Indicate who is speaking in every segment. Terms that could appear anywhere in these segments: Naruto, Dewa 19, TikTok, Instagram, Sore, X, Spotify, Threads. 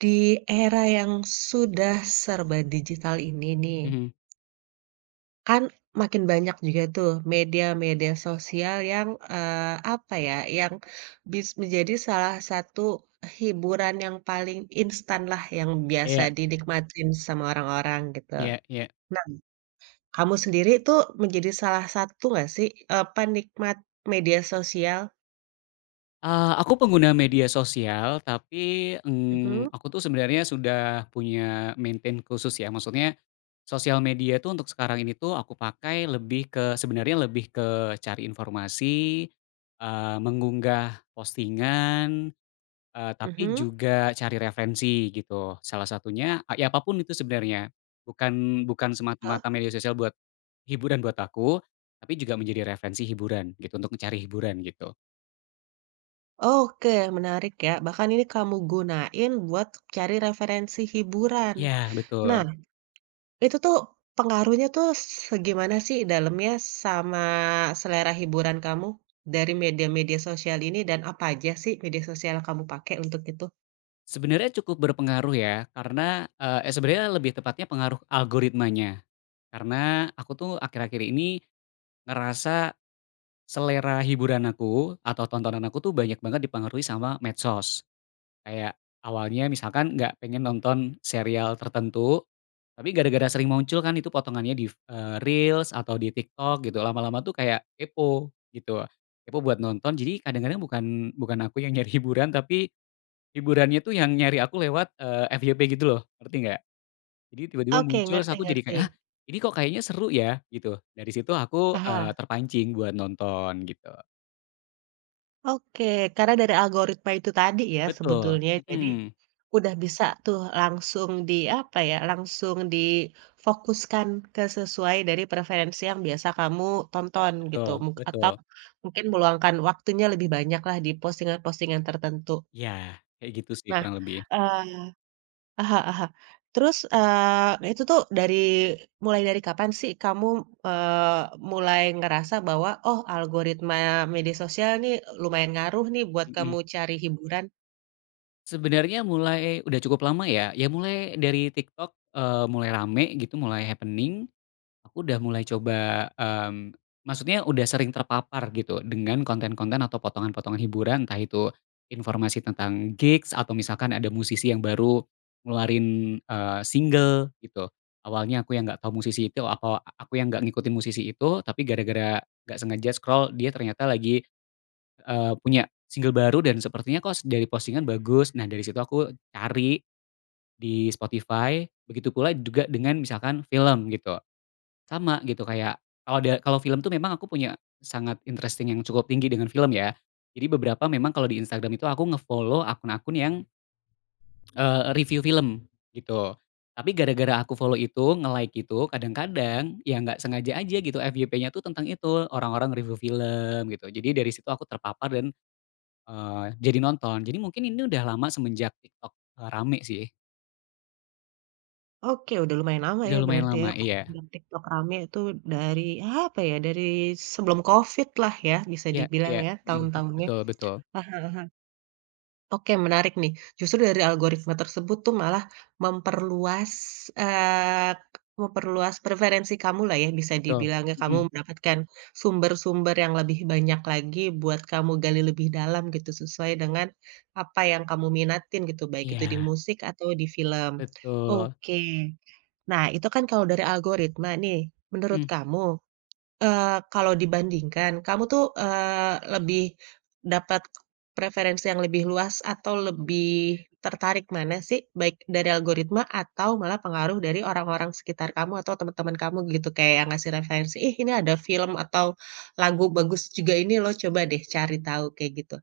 Speaker 1: Di era yang sudah serba digital ini nih,
Speaker 2: Mhm,
Speaker 1: kan makin banyak juga tuh media-media sosial yang, apa ya, yang bis menjadi salah satu hiburan yang paling instan lah yang biasa
Speaker 2: iya
Speaker 1: dinikmatin sama orang-orang gitu.
Speaker 2: iya iya.
Speaker 1: Nah, kamu sendiri tuh menjadi salah satu nggak sih, penikmat media sosial?
Speaker 2: Aku pengguna media sosial tapi,
Speaker 1: Mhm,
Speaker 2: aku tuh sebenarnya sudah punya maintain khusus ya, maksudnya sosial media tuh untuk sekarang ini tuh aku pakai lebih ke sebenarnya lebih ke cari informasi, mengunggah postingan, tapi
Speaker 1: mhm.
Speaker 2: juga cari referensi gitu. Salah satunya, a ya apapun itu sebenarnya, bukan bukan semata-mata media sosial buat hiburan buat aku, tapi juga menjadi referensi hiburan gitu, untuk mencari hiburan gitu.
Speaker 1: Oke, menarik ya. Bahkan ini kamu gunain buat cari referensi hiburan.
Speaker 2: Iya,
Speaker 1: Nah,
Speaker 2: betul.
Speaker 1: itu tuh pengaruhnya tuh segimana sih dalamnya sama selera hiburan kamu dari media-media sosial ini dan apa aja sih media sosial yang kamu pakai untuk itu?
Speaker 2: Sebenarnya cukup berpengaruh ya, karena, sebenarnya lebih tepatnya pengaruh algoritmanya. Karena aku tuh akhir-akhir ini ngerasa selera hiburan aku atau tontonan aku tuh banyak banget dipengaruhi sama medsos. Kayak awalnya misalkan nggak pengen nonton serial tertentu, tapi gara-gara sering muncul kan itu potongannya di, reels atau di TikTok gitu, lama-lama tuh kayak kepo gitu, kepo buat nonton. Jadi kadang-kadang bukan bukan aku yang nyari hiburan, tapi hiburannya tuh yang nyari aku lewat, FYP gitu loh, ngerti nggak? Jadi tiba-tiba
Speaker 1: Oke,
Speaker 2: muncul, terus aku jadi kayak,
Speaker 1: ngerti-ngerti.
Speaker 2: "Ah, ini kok kayaknya seru ya?" Gitu. Dari situ aku,
Speaker 1: Aha.
Speaker 2: terpancing buat nonton gitu.
Speaker 1: Oke, karena dari algoritma itu tadi ya
Speaker 2: Betul,
Speaker 1: sebetulnya. Jadi
Speaker 2: mhm,
Speaker 1: udah bisa tuh langsung di, apa ya, langsung difokuskan ke sesuai dari preferensi yang biasa kamu tonton gitu,
Speaker 2: betul
Speaker 1: mung atau
Speaker 2: betul.
Speaker 1: mungkin meluangkan waktunya lebih banyak lah di postingan-postingan tertentu.
Speaker 2: Iya, kayak gitu sih
Speaker 1: Nah,
Speaker 2: kurang lebih,
Speaker 1: eee heeh heeh. Terus, itu tuh dari mulai dari kapan sih kamu, eee, mulai ngerasa bahwa, "Oh, algoritma media sosial nih lumayan ngaruh nih buat kamu
Speaker 2: mhm.
Speaker 1: cari hiburan."
Speaker 2: Sebenarnya mulai udah cukup lama ya, ya mulai dari TikTok, mulai rame gitu, mulai happening. Aku udah mulai coba, maksudnya udah sering terpapar gitu dengan konten-konten atau potongan-potongan hiburan, entah itu informasi tentang gigs atau misalkan ada musisi yang baru ngeluarin, single gitu. Awalnya aku yang nggak tahu musisi itu atau aku yang nggak ngikutin musisi itu, tapi gara-gara nggak sengaja scroll dia ternyata lagi, punya single baru dan sepertinya kok dari postingan bagus. Nah, dari situ aku cari di Spotify, begitu pula juga dengan misalkan film gitu. Sama gitu kayak kalau ada kalau film tuh memang aku punya sangat interesting yang cukup tinggi dengan film ya. Jadi beberapa memang kalau di Instagram itu aku ngefollow akun-akun yang, review film gitu. Tapi gara-gara aku follow itu, nge-like itu, kadang-kadang ya nggak sengaja aja gitu FYP-nya tuh tentang itu, orang-orang review film gitu. Jadi dari situ aku terpapar dan, eee, jadi nonton. Jadi mungkin ini udah lama semenjak TikTok, rame sih.
Speaker 1: Oke, udah lumayan lama
Speaker 2: Udah
Speaker 1: ya
Speaker 2: lumayan
Speaker 1: berarti ya
Speaker 2: lama,
Speaker 1: kalau
Speaker 2: iya.
Speaker 1: bilang TikTok rame itu dari, apa ya, dari sebelum Covid lah ya bisa
Speaker 2: Iya
Speaker 1: dibilang
Speaker 2: iya,
Speaker 1: ya
Speaker 2: mhm,
Speaker 1: tahun-tahunnya.
Speaker 2: betul betul.
Speaker 1: Wah, oke menarik nih. Justru dari algoritma tersebut tuh malah memperluas, eee, memperluas preferensi kamu lah ya bisa
Speaker 2: Betul,
Speaker 1: dibilang ya,
Speaker 2: mhm,
Speaker 1: kamu mendapatkan sumber-sumber yang lebih banyak lagi buat kamu gali lebih dalam gitu sesuai dengan apa yang kamu minatin gitu, baik itu di
Speaker 2: iya.
Speaker 1: musik atau di film.
Speaker 2: Betul.
Speaker 1: Oke. Nah, itu kan kalau dari algoritma nih, menurut
Speaker 2: Mhm.
Speaker 1: kamu, eee, kalau dibandingkan, kamu tuh, lebih dapat preferensi yang lebih luas atau lebih tertarik mana sih? Baik dari algoritma atau malah pengaruh dari orang-orang sekitar kamu atau teman-teman kamu gitu, kayak yang ngasih referensi, "Ih, ini ada film atau lagu bagus juga ini loh, coba deh cari tahu," kayak gitu.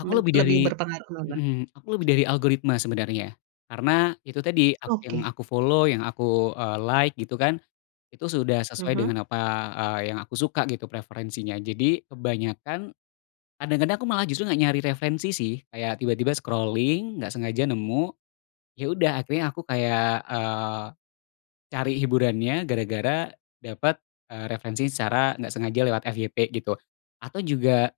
Speaker 2: Aku
Speaker 1: Men
Speaker 2: lebih
Speaker 1: lebih
Speaker 2: dari
Speaker 1: berpengaruh mana?
Speaker 2: mhm, aku lebih dari algoritma sebenarnya. Karena itu tadi, ak yang
Speaker 1: Oke.
Speaker 2: aku follow, yang aku, like gitu kan, itu sudah sesuai
Speaker 1: Mhm.
Speaker 2: dengan apa, yang aku suka gitu preferensinya. Jadi kebanyakan kadang-kadang aku malah justru nggak nyari referensi sih, kayak tiba-tiba scrolling, nggak sengaja nemu, ya udah akhirnya aku kayak, cari hiburannya gara-gara dapat, referensi secara nggak sengaja lewat FYP gitu. Atau juga,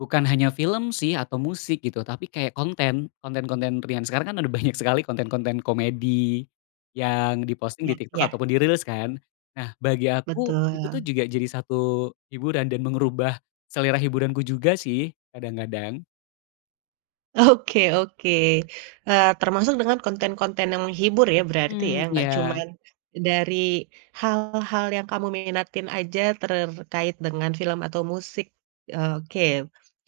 Speaker 2: bukan hanya film sih atau musik gitu, tapi kayak konten-konten ringan. Sekarang kan ada banyak sekali konten-konten komedi yang diposting di
Speaker 1: Ya
Speaker 2: TikTok
Speaker 1: ya,
Speaker 2: ataupun di-reels kan. Nah, bagi aku itu tuh
Speaker 1: betul.
Speaker 2: juga jadi satu hiburan dan mengubah selera hiburanku juga sih kadang-kadang.
Speaker 1: Oke oke, termasuk dengan konten-konten yang menghibur ya berarti ya,
Speaker 2: Mhm,
Speaker 1: nggak
Speaker 2: iya,
Speaker 1: cuman dari hal-hal yang kamu minatin aja terkait dengan film atau musik, oke.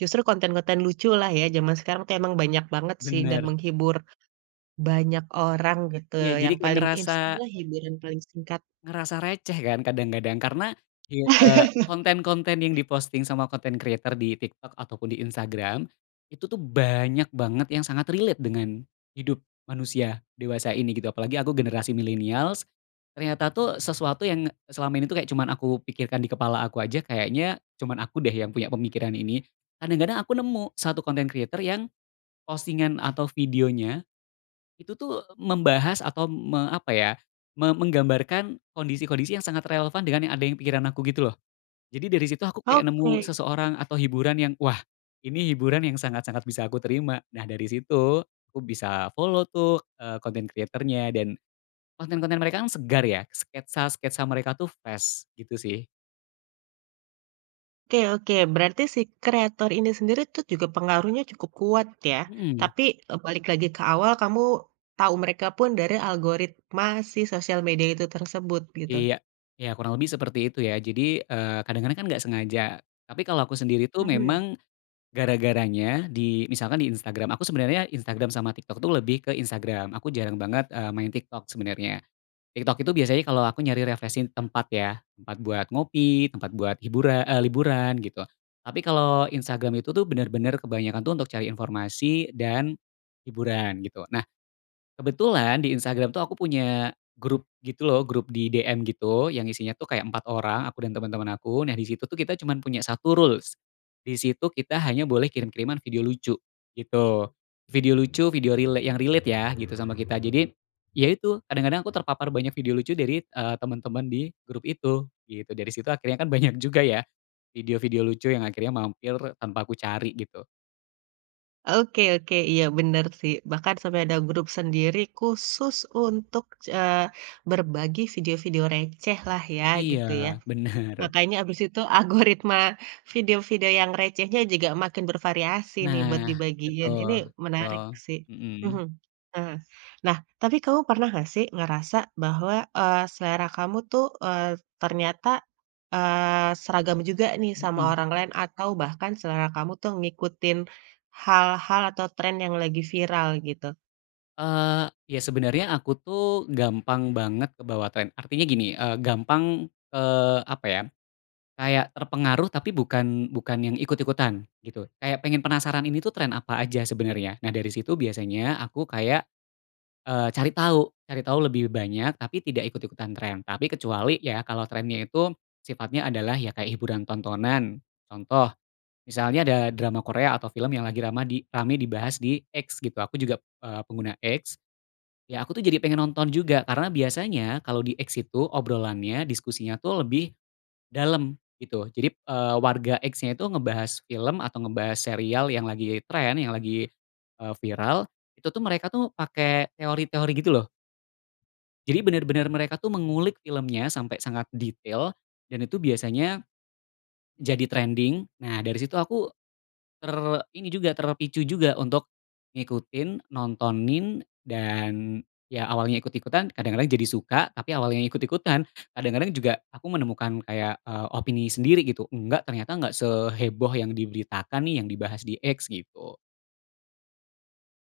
Speaker 1: Justru konten-konten lucu lah ya zaman sekarang tuh emang banyak banget sih dan
Speaker 2: bener.
Speaker 1: menghibur banyak orang gitu,
Speaker 2: Iya, jadi
Speaker 1: yang
Speaker 2: kayak
Speaker 1: paling
Speaker 2: ngerasa
Speaker 1: instan lah hiburan paling singkat.
Speaker 2: Ngerasa receh kan kadang-kadang karena di konten-konten yang di-posting sama konten creator di TikTok ataupun di Instagram, itu tuh banyak banget yang sangat relate dengan hidup manusia dewasa ini gitu, apalagi aku generasi millennials, ternyata tuh sesuatu yang selama ini tuh kayak cuman aku pikirkan di kepala aku aja kayaknya cuman aku deh yang punya pemikiran ini. Kadang-kadang aku nemu satu konten creator yang postingan atau videonya itu tuh membahas atau apa ya, menggambarkan kondisi-kondisi yang sangat relevan dengan yang ada yang pikiran aku gitu loh. Jadi dari situ aku kayak nemu
Speaker 1: Oke.
Speaker 2: seseorang atau hiburan yang, wah, ini hiburan yang sangat-sangat bisa aku terima. Nah dari situ aku bisa follow tuh, konten kreatornya dan konten-konten mereka kan segar ya, sketsa-sketsa mereka tuh fresh gitu sih.
Speaker 1: Oke oke, berarti si kreator ini sendiri tuh juga pengaruhnya cukup kuat ya.
Speaker 2: Mhm,
Speaker 1: Tapi, balik lagi ke awal kamu tahu mereka pun dari algoritma si sosial media itu tersebut gitu.
Speaker 2: iya. Ya kurang lebih seperti itu ya. Jadi, kadang-kadang kan nggak sengaja. Tapi kalau aku sendiri tuh
Speaker 1: Nah. Mhm,
Speaker 2: memang gara-garanya di misalkan di Instagram, aku sebenarnya Instagram sama TikTok tuh lebih ke Instagram, aku jarang banget, main TikTok sebenarnya. TikTok itu biasanya kalau aku nyari refreshing tempat ya, tempat buat ngopi, tempat buat hiburan liburan gitu. Tapi kalau Instagram itu tuh benar-benar kebanyakan tuh untuk cari informasi dan hiburan gitu. Kebetulan di Instagram tuh aku punya grup gitu loh, grup di DM gitu, yang isinya tuh kayak 4 orang, aku dan teman-teman aku. Nah, di situ tuh kita cuman punya satu rules. Di situ kita hanya boleh kirim-kiriman video lucu, gitu. Video lucu, video rela yang relate ya, gitu sama kita. Jadi, ya itu, kadang-kadang aku terpapar banyak video lucu dari, teman-teman di grup itu, gitu. Dari situ akhirnya kan banyak juga ya video-video lucu yang akhirnya mampir tanpa aku cari gitu.
Speaker 1: oke oke, iya bener sih, bahkan sampai ada grup sendiri khusus untuk, eee, berbagi video-video receh lah ya gitu ya.
Speaker 2: Iya, bener.
Speaker 1: Makanya abis itu algoritma video-video yang recehnya juga makin bervariasi nih buat
Speaker 2: Nah,
Speaker 1: dibagiin,
Speaker 2: betul
Speaker 1: ini
Speaker 2: betul,
Speaker 1: menarik sih. Mhm,
Speaker 2: mhm
Speaker 1: heeh. Nah, tapi kamu pernah nggak sih ngerasa bahwa, selera kamu tuh, ternyata, seragam juga nih sama
Speaker 2: mhm,
Speaker 1: orang lain atau bahkan selera kamu tuh ngikutin hal-hal atau tren yang lagi viral gitu?
Speaker 2: eee, ya sebenarnya aku tuh gampang banget kebawa tren. Artinya gini, gampang, apa ya, kayak terpengaruh tapi bukan bukan yang ikut-ikutan gitu. Kayak pengen penasaran ini tuh tren apa aja sebenarnya. Nah dari situ biasanya aku kayak, cari tahu lebih banyak tapi tidak ikut-ikutan tren. Tapi kecuali ya kalau trennya itu sifatnya adalah ya kayak hiburan tontonan, contoh. Misalnya ada drama Korea atau film yang lagi rama di rame dibahas di X gitu, aku juga, pengguna X, ya aku tuh jadi pengen nonton juga karena biasanya kalau di X itu obrolannya, diskusinya tuh lebih dalam gitu. Jadi, warga X-nya itu ngebahas film atau ngebahas serial yang lagi tren, yang lagi, viral, itu tuh mereka tuh pakai teori-teori gitu loh. Jadi benar-benar mereka tuh mengulik filmnya sampai sangat detail dan itu biasanya jadi trending. Nah dari situ aku Ter terpicu juga untuk ngikutin, nontonin, dan ya awalnya ikut-ikutan, kadang-kadang jadi suka, tapi awalnya ikut-ikutan, kadang-kadang juga aku menemukan kayak, opini sendiri gitu, "Enggak, ternyata enggak seheboh yang diberitakan nih, yang dibahas di X," gitu.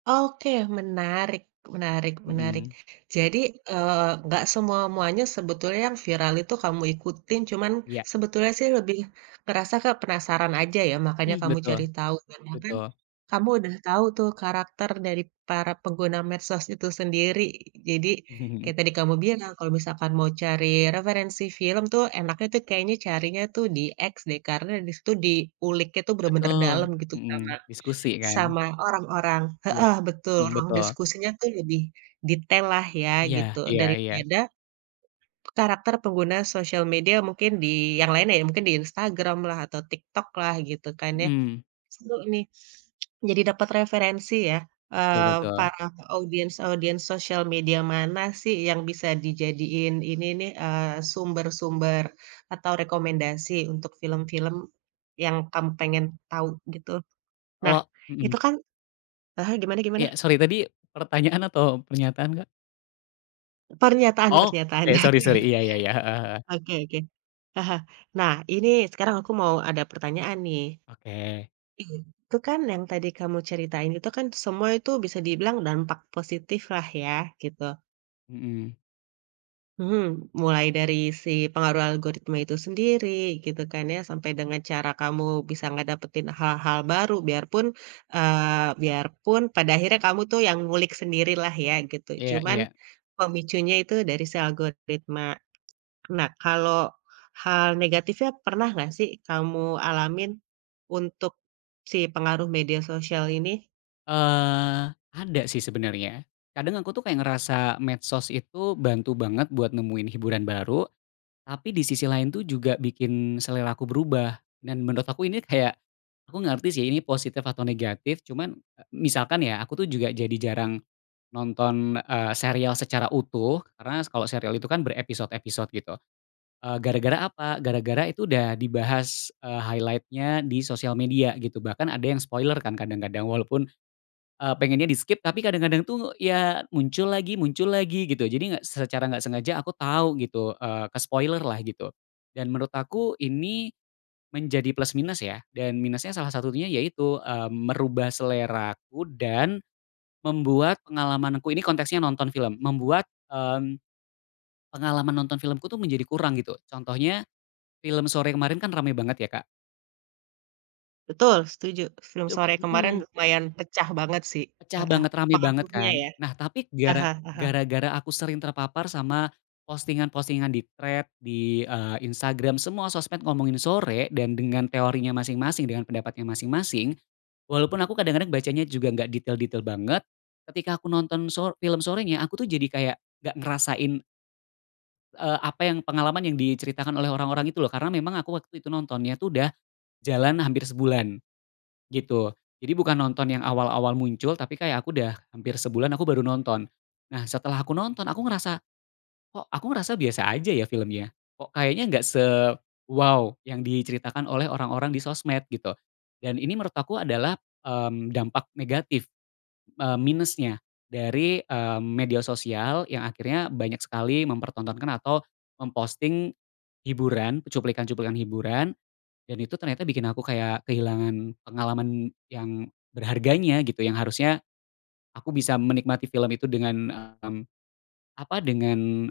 Speaker 1: Oke, menarik menarik menarik.
Speaker 2: Mhm,
Speaker 1: Jadi, eee, nggak semua-muanya sebetulnya yang viral itu kamu ikutin, cuman
Speaker 2: iya,
Speaker 1: sebetulnya sih lebih ngerasa ke penasaran aja ya, makanya
Speaker 2: mhm,
Speaker 1: kamu
Speaker 2: betul
Speaker 1: cari tahu dan bahkan
Speaker 2: betul.
Speaker 1: kamu udah tahu tuh karakter dari para pengguna medsos itu sendiri. Jadi, kayak tadi kamu bilang kalau misalkan mau cari referensi film tuh enaknya tuh kayaknya carinya tuh di X deh, karena di situ diuliknya tuh bener-bener dalam
Speaker 2: Betul,
Speaker 1: gitu
Speaker 2: mhm,
Speaker 1: sama
Speaker 2: diskusi kan?
Speaker 1: sama orang-orang
Speaker 2: Iya,
Speaker 1: heeh, betul,
Speaker 2: mhm,
Speaker 1: ruang
Speaker 2: betul.
Speaker 1: diskusinya tuh lebih detail lah ya
Speaker 2: Iya
Speaker 1: gitu,
Speaker 2: iya iya,
Speaker 1: daripada karakter pengguna sosial media mungkin di yang lainnya ya, mungkin di Instagram lah atau TikTok lah gitu kan ya.
Speaker 2: mhm,
Speaker 1: Seru nih, jadi dapat referensi ya,
Speaker 2: betul betul.
Speaker 1: para audiens-audiens sosial media mana sih yang bisa dijadiin ini nih, sumber-sumber atau rekomendasi untuk film-film yang kamu pengen tahu gitu. Nah,
Speaker 2: Kalau mhm.
Speaker 1: itu kan heeh, gimana gimana?
Speaker 2: Iya, sorry tadi pertanyaan atau pernyataan, Kak? Oh,
Speaker 1: Pernyataan-pernyataan.
Speaker 2: oke, sorry sorry, iya iya iya, heeh heeh,
Speaker 1: Oke oke. Ah, nah, ini sekarang aku mau ada pertanyaan nih.
Speaker 2: oke.
Speaker 1: Itu kan yang tadi kamu ceritain itu kan semua itu bisa dibilang dampak positif lah ya, gitu.
Speaker 2: Mhm,
Speaker 1: Mhm, mulai dari si pengaruh algoritma itu sendiri gitu kan ya, sampai dengan cara kamu bisa ngedapetin hal-hal baru biarpun, biarpun pada akhirnya kamu tuh yang ngulik sendirilah ya gitu,
Speaker 2: iya
Speaker 1: cuman
Speaker 2: iya.
Speaker 1: pemicunya itu dari si algoritma. Nah, kalau hal negatifnya pernah nggak sih kamu alamin untuk si pengaruh media sosial ini?
Speaker 2: Ada sih sebenarnya. Kadang aku tuh kayak ngerasa medsos itu bantu banget buat nemuin hiburan baru, tapi di sisi lain tuh juga bikin selera aku berubah. Dan menurut aku ini kayak, aku nggak ngerti sih ini positif atau negatif, cuman, misalkan ya aku tuh juga jadi jarang nonton, serial secara utuh, karena kalau serial itu kan berepisode-episode gitu. Gara-gara apa? Gara-gara itu udah dibahas, highlight di sosial media gitu, bahkan ada yang spoiler kan kadang-kadang walaupun, pengennya di-skip tapi kadang-kadang tuh ya muncul lagi gitu. Jadi nggak secara nggak sengaja aku tahu gitu, ke-spoiler-lah gitu. Dan menurut aku ini menjadi plus minus ya, dan minusnya salah satunya yaitu, merubah seleraku dan membuat pengalamanku ini konteksnya nonton film, membuat, pengalaman nonton filmku tuh menjadi kurang gitu. Contohnya film Sore kemarin kan rame banget ya, Kak.
Speaker 1: Betul, setuju. Film
Speaker 2: Itu
Speaker 1: Sore kemarin
Speaker 2: mhm,
Speaker 1: lumayan pecah banget sih,
Speaker 2: pecah
Speaker 1: heeh,
Speaker 2: banget, rame banget
Speaker 1: pengaruhnya
Speaker 2: kan.
Speaker 1: ya.
Speaker 2: Nah, tapi
Speaker 1: Aha
Speaker 2: gara
Speaker 1: aha.
Speaker 2: gara-gara aku sering terpapar sama postingan-postingan di Threads, di, Instagram, semua sosmed ngomongin Sore dan dengan teorinya masing-masing, dengan pendapatnya masing-masing, walaupun aku kadang-kadang bacanya juga nggak detail-detail banget, ketika aku nonton film Sorenya, aku tuh jadi kayak nggak ngerasain, apa yang pengalaman yang diceritakan oleh orang-orang itu loh, karena memang aku waktu itu nontonnya tuh udah jalan hampir sebulan. Gitu. Jadi bukan nonton yang awal-awal muncul, tapi kayak aku udah hampir sebulan aku baru nonton. Nah setelah aku nonton aku ngerasa, kok aku ngerasa biasa aja ya filmnya, kok kayaknya nggak se-wow yang diceritakan oleh orang-orang di sosmed gitu. Dan ini menurut aku adalah, dampak negatif, minusnya dari, media sosial yang akhirnya banyak sekali mempertontonkan atau memposting hiburan, cuplikan-cuplikan hiburan dan itu ternyata bikin aku kayak kehilangan pengalaman yang berharganya gitu, yang harusnya aku bisa menikmati film itu dengan, dengan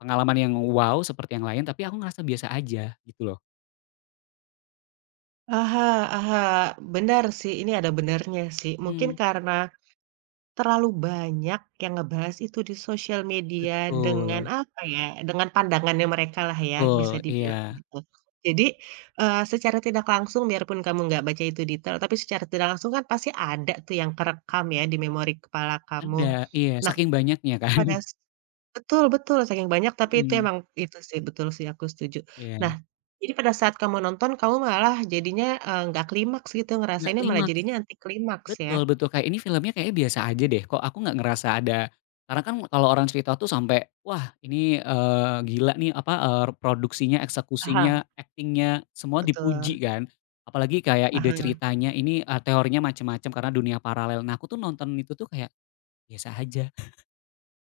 Speaker 2: pengalaman yang wow seperti yang lain, tapi aku ngerasa biasa aja gitu loh.
Speaker 1: Aha aha, benar sih, ini ada benarnya sih. Mungkin
Speaker 2: Mhm.
Speaker 1: karena terlalu banyak yang ngebahas itu di sosial media dengan
Speaker 2: Betul
Speaker 1: apa ya, dengan pandangannya mereka lah ya
Speaker 2: betul,
Speaker 1: bisa dibilang
Speaker 2: iya.
Speaker 1: gitu. Jadi, secara tidak langsung biarpun kamu nggak baca itu detail, tapi secara tidak langsung kan pasti ada tuh yang kerekam ya di memori kepala kamu.
Speaker 2: Ada, iya,
Speaker 1: Nah
Speaker 2: saking banyaknya kan.
Speaker 1: pada s betul betul saking banyak tapi itu
Speaker 2: Mhm,
Speaker 1: emang itu sih betul sih aku setuju. Nah,
Speaker 2: iya.
Speaker 1: jadi pada saat kamu nonton kamu malah jadinya, nggak klimaks gitu
Speaker 2: Nggak
Speaker 1: ngerasainnya malah
Speaker 2: klimaks.
Speaker 1: jadinya anti klimaks ya.
Speaker 2: Betul betul, kayak ini filmnya kayaknya biasa aja deh, kok aku nggak ngerasa ada karena kan kalau orang cerita tuh sampai, wah ini, gila nih apa, produksinya,
Speaker 1: Aha,
Speaker 2: eksekusinya, akting semua dipuji
Speaker 1: betul,
Speaker 2: kan. Apalagi kayak ide
Speaker 1: aha.
Speaker 2: ceritanya ini, teorinya macam-macam karena dunia paralel. Nah aku tuh nonton itu tuh kayak biasa aja,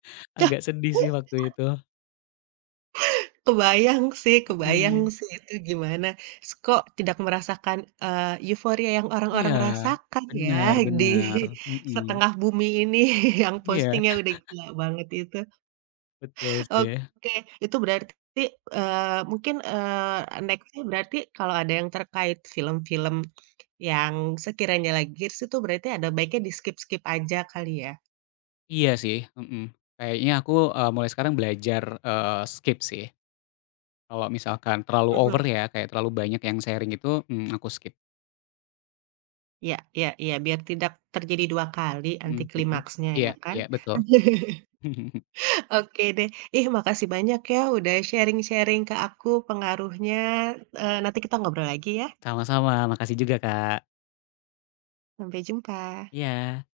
Speaker 1: Yah,
Speaker 2: agak sedih sih waktu itu.
Speaker 1: kebayang
Speaker 2: Mhm.
Speaker 1: sih itu gimana s kok tidak merasakan, euforia yang
Speaker 2: Iya,
Speaker 1: orang-orang rasakan ya
Speaker 2: benar
Speaker 1: di
Speaker 2: bener, mhm.
Speaker 1: setengah bumi ini yang
Speaker 2: Iya,
Speaker 1: postingnya udah gila banget itu.
Speaker 2: betul sih.
Speaker 1: Oke, itu berarti, mungkin, next-nya berarti kalau ada yang terkait film-film yang sekiranya lagi hits itu berarti ada baiknya di-skip-skip aja kali ya?
Speaker 2: Iya sih, mhm. Kayaknya aku, mulai sekarang belajar, skip sih. Kalau misalkan terlalu over
Speaker 1: Mhm,
Speaker 2: ya, kayak terlalu banyak yang sharing itu, aku skip.
Speaker 1: iya iya iya, biar tidak terjadi 2 kali anti
Speaker 2: Mhm mhm.
Speaker 1: klimaksnya
Speaker 2: Iya
Speaker 1: ya kan?
Speaker 2: iya, betul.
Speaker 1: Oke deh. Ih, makasih banyak ya udah sharing-sharing ke aku pengaruhnya, nanti kita ngobrol lagi ya.
Speaker 2: Sama-sama, makasih juga, Kak.
Speaker 1: Sampai jumpa.
Speaker 2: Iya.